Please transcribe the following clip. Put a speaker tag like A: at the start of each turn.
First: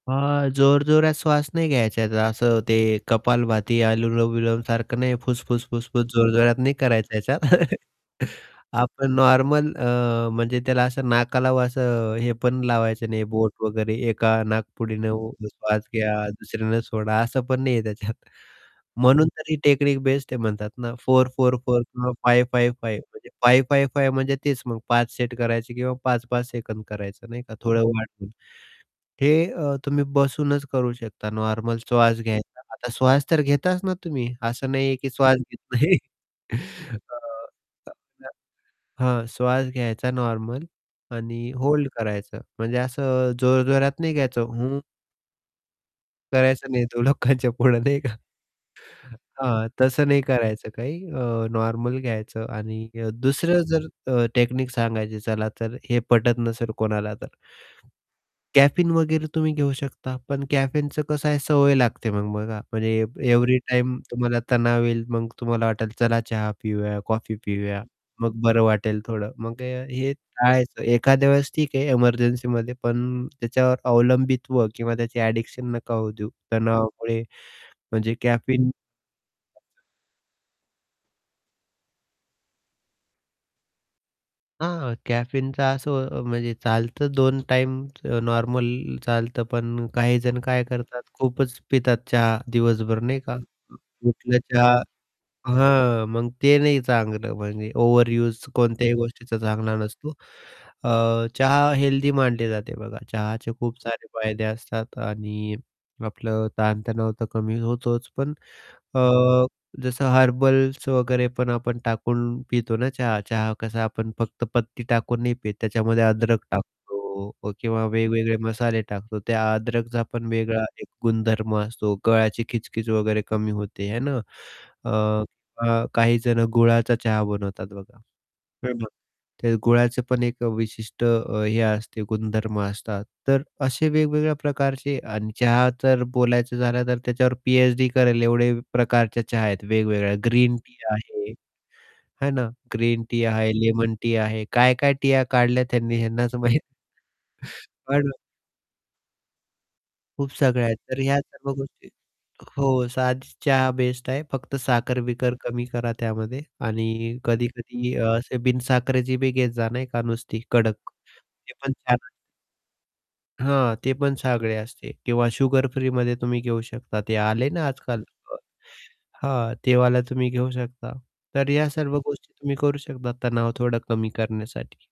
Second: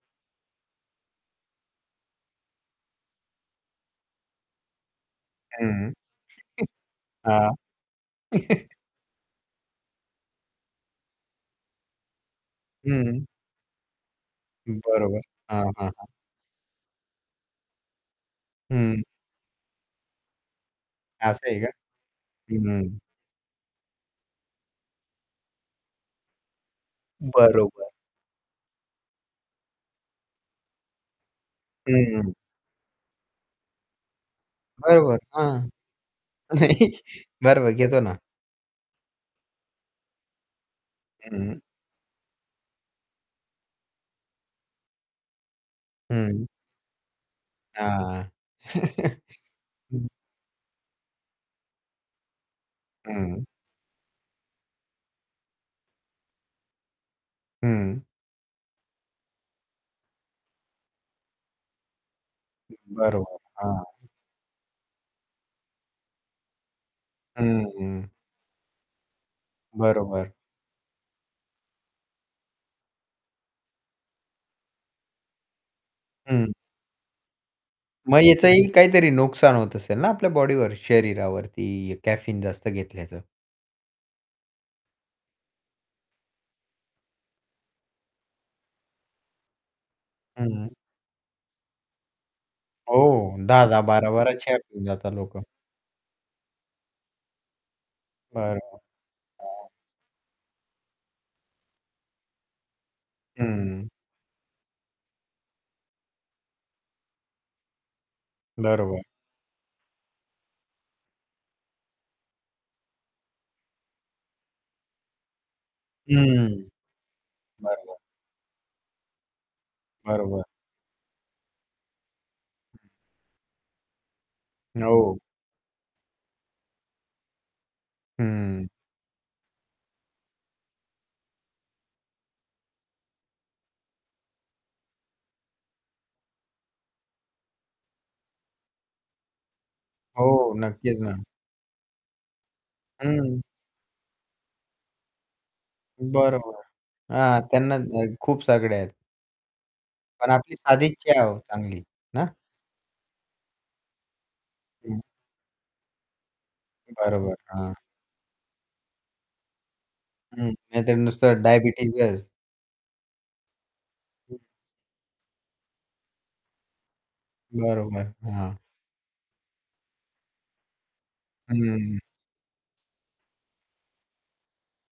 A: हां, जोरजोरात श्वास नाही घ्यायचा असं ते कपालभाती आनुलोम-विलमसारखं नाही
B: हं.
A: फुसफुस-फुसफुस जोरजोरात नाही करायचं ह्याच्यात
B: हां.
A: आपण नॉर्मल अ, म्हणजे त्याला असं नाकाला असं हे पण लावायचं
B: हं.
A: नाही बोट वगैरे एका नाकपुडीनं
B: बरोबर. हां,
A: श्वास
B: हां, हां.
A: घ्या, दुसऱ्यानं सोडा असं पण नाही आहे त्याच्यात,
B: हं.
A: म्हणून तर टेक्निक बेस्ट आहे म्हणतात ना फोर
B: असं
A: फोर
B: आहे का?
A: फोर फोर फाईव फाईव
B: हं.
A: फाईव 5, 5, 5 म्हणजे तेच मग 5 सेट करायचे किंवा 5-5 सेकंद करायचं नाही का? थोडं
B: बरोबर.
A: वाढून. हे अ, तुम्ही बसूनच करू शकता नॉर्मल श्वास
B: हं.
A: घ्यायचा. आता श्वास तर घेताच ना तुम्ही. असं नाही आहे, की
B: बरोबर.
A: श्वास घेत
B: हां.
A: नाही.
B: नाही बरं, बरं घेतो ना.
A: [unintelligible] हां, श्वास घ्यायचा नॉर्मल आणि
B: हं.
A: होल्ड करायचं म्हणजे असं जोरजोरात नाही घ्यायचं हं
B: हं.
A: करायचं नाहीत लोकांच्यापुढे नाही का?
B: हां.
A: हां, तसं
B: हं.
A: नाही करायचं काही अ, नॉर्मल घ्यायचं आणि अ,
B: हं.
A: दुसरं जर अ, टेकनीक सांगायचं झालं तर, हे पटत नसेल कोणाला तर.
B: हं.
A: कॅफीन वगैरे तुम्ही घेऊ शकता. पण कॅफीनचं कसं आहे सवय लागते मग. बघा म्हणजे
B: बरोबर,
A: एव्हरी
B: हां.
A: टाईम तुम्हाला तणाव येईल मग तुम्हाला वाटेल चला चहा पिऊया, कॉफी
B: हं,
A: पिऊया,
B: हं.
A: मग बरं वाटेल थोडं. मग हे
B: बरोबर.
A: टाळायचं एखाद्या वेळेस ठीक आहे. एमर्जन्सीमध्ये, पण त्याच्यावर अवलंबित्व किंवा त्याची ॲडिक्शन नका होऊ देऊ
B: हं.
A: तणावामुळे म्हणजे
B: मग याचाही
A: कॅफीन
B: काहीतरी नुकसान होत
A: [unintelligible]
B: असेल ना आपल्या बॉडीवर? शरीरावरती कॅफीन जास्त घेतल्याचं.
A: हां, कॅफीनचा असं म्हणजे चालतं 2 टाईम नॉर्मल चालतं, पण काहीजण काय
B: हं.
A: करतात, खूपच पितात चहा दिवसभर
B: हो
A: नाही का.
B: 10-10 12-12
A: उठलं
B: चहा
A: चहा
B: पिऊन जातात लोकं.
A: हां, मग ते नाही चांगलं. म्हणजे ओव्हरयूज
B: बरं.
A: कोणत्याही गोष्टीचा
B: हां.
A: चांगला नसतो. अ, चहा हेल्दी मानली जाते बघा. चहाचे खूप
B: हं.
A: सारे फायदे असतात आणि आपलं ताणतणाव तर कमी होतोच पण अ,
B: बरोबर.
A: जसं हर्बल्स वगैरे पण आपण टाकून पितो ना चहा चहा कसा आपण फक्त पत्ती टाकून नाही पीत त्याच्यामध्ये अद्रक
B: हं.
A: टाकतो किंवा
B: बरोबर.
A: वेगवेगळे मसाले टाकतो, त्या अद्रकचा पण
B: बरोबर.
A: वेगळा एक गुणधर्म असतो, गळाची खिचखिच वगैरे कमी होते है ना. अ,
B: हो.
A: अ, काहीजण गुळाचा चहा बनवतात बघा
B: हं.
A: [unintelligible] ते गुळाचे पण एक विशिष्ट अ, हे असते गुणधर्म असतात. तर असे वेगवेगळ्या प्रकारचे अन चहा तर बोलायचं झालं तर त्याच्यावर पी-एच-डी करेल एवढे प्रकारच्या चहा आहेत वेगवेगळ्या
B: हो,
A: ग्रीन टी
B: नक्कीच ना.
A: आहे. है ना? ग्रीन टी
B: हं.
A: आहे, लेमन टी आहे, काय-काय टीया काढल्या त्यांनी ह्यांनाच माहीत.
B: बरोबर. हां, त्यांना
A: हां
B: अ,
A: ना.
B: खूप सगळे आहेत.
A: खूप
B: पण आपली
A: सगळ्या आहेत.
B: साधीच
A: तर ह्या
B: चहा हो,
A: सर्व
B: चांगली
A: गोष्टी
B: ना?
A: हो, साधीच चहा बेस्ट आहे. फक्त
B: हं.
A: साखर-बिकर कमी करा त्यामध्ये आणि
B: बरोबर हां.
A: कधी-कधी असे बिन-साखरेची बी घेत जा नाही का नुसती
B: हं,
A: कडक
B: नाही तर नुसतं
A: ते पण छान आहे.
B: डायबिटीजच.
A: हां, ते पण सगळे असते किंवा शुगर फ्रीमध्ये तुम्ही घेऊ शकता, ते आले ना आज-काल,
B: बरोबर हां.
A: हां, ते वाला तुम्ही घेऊ शकता. तर ह्या सर्व
B: हं.
A: गोष्टी तुम्ही करू शकता तणाव थोडा कमी करण्यासाठी.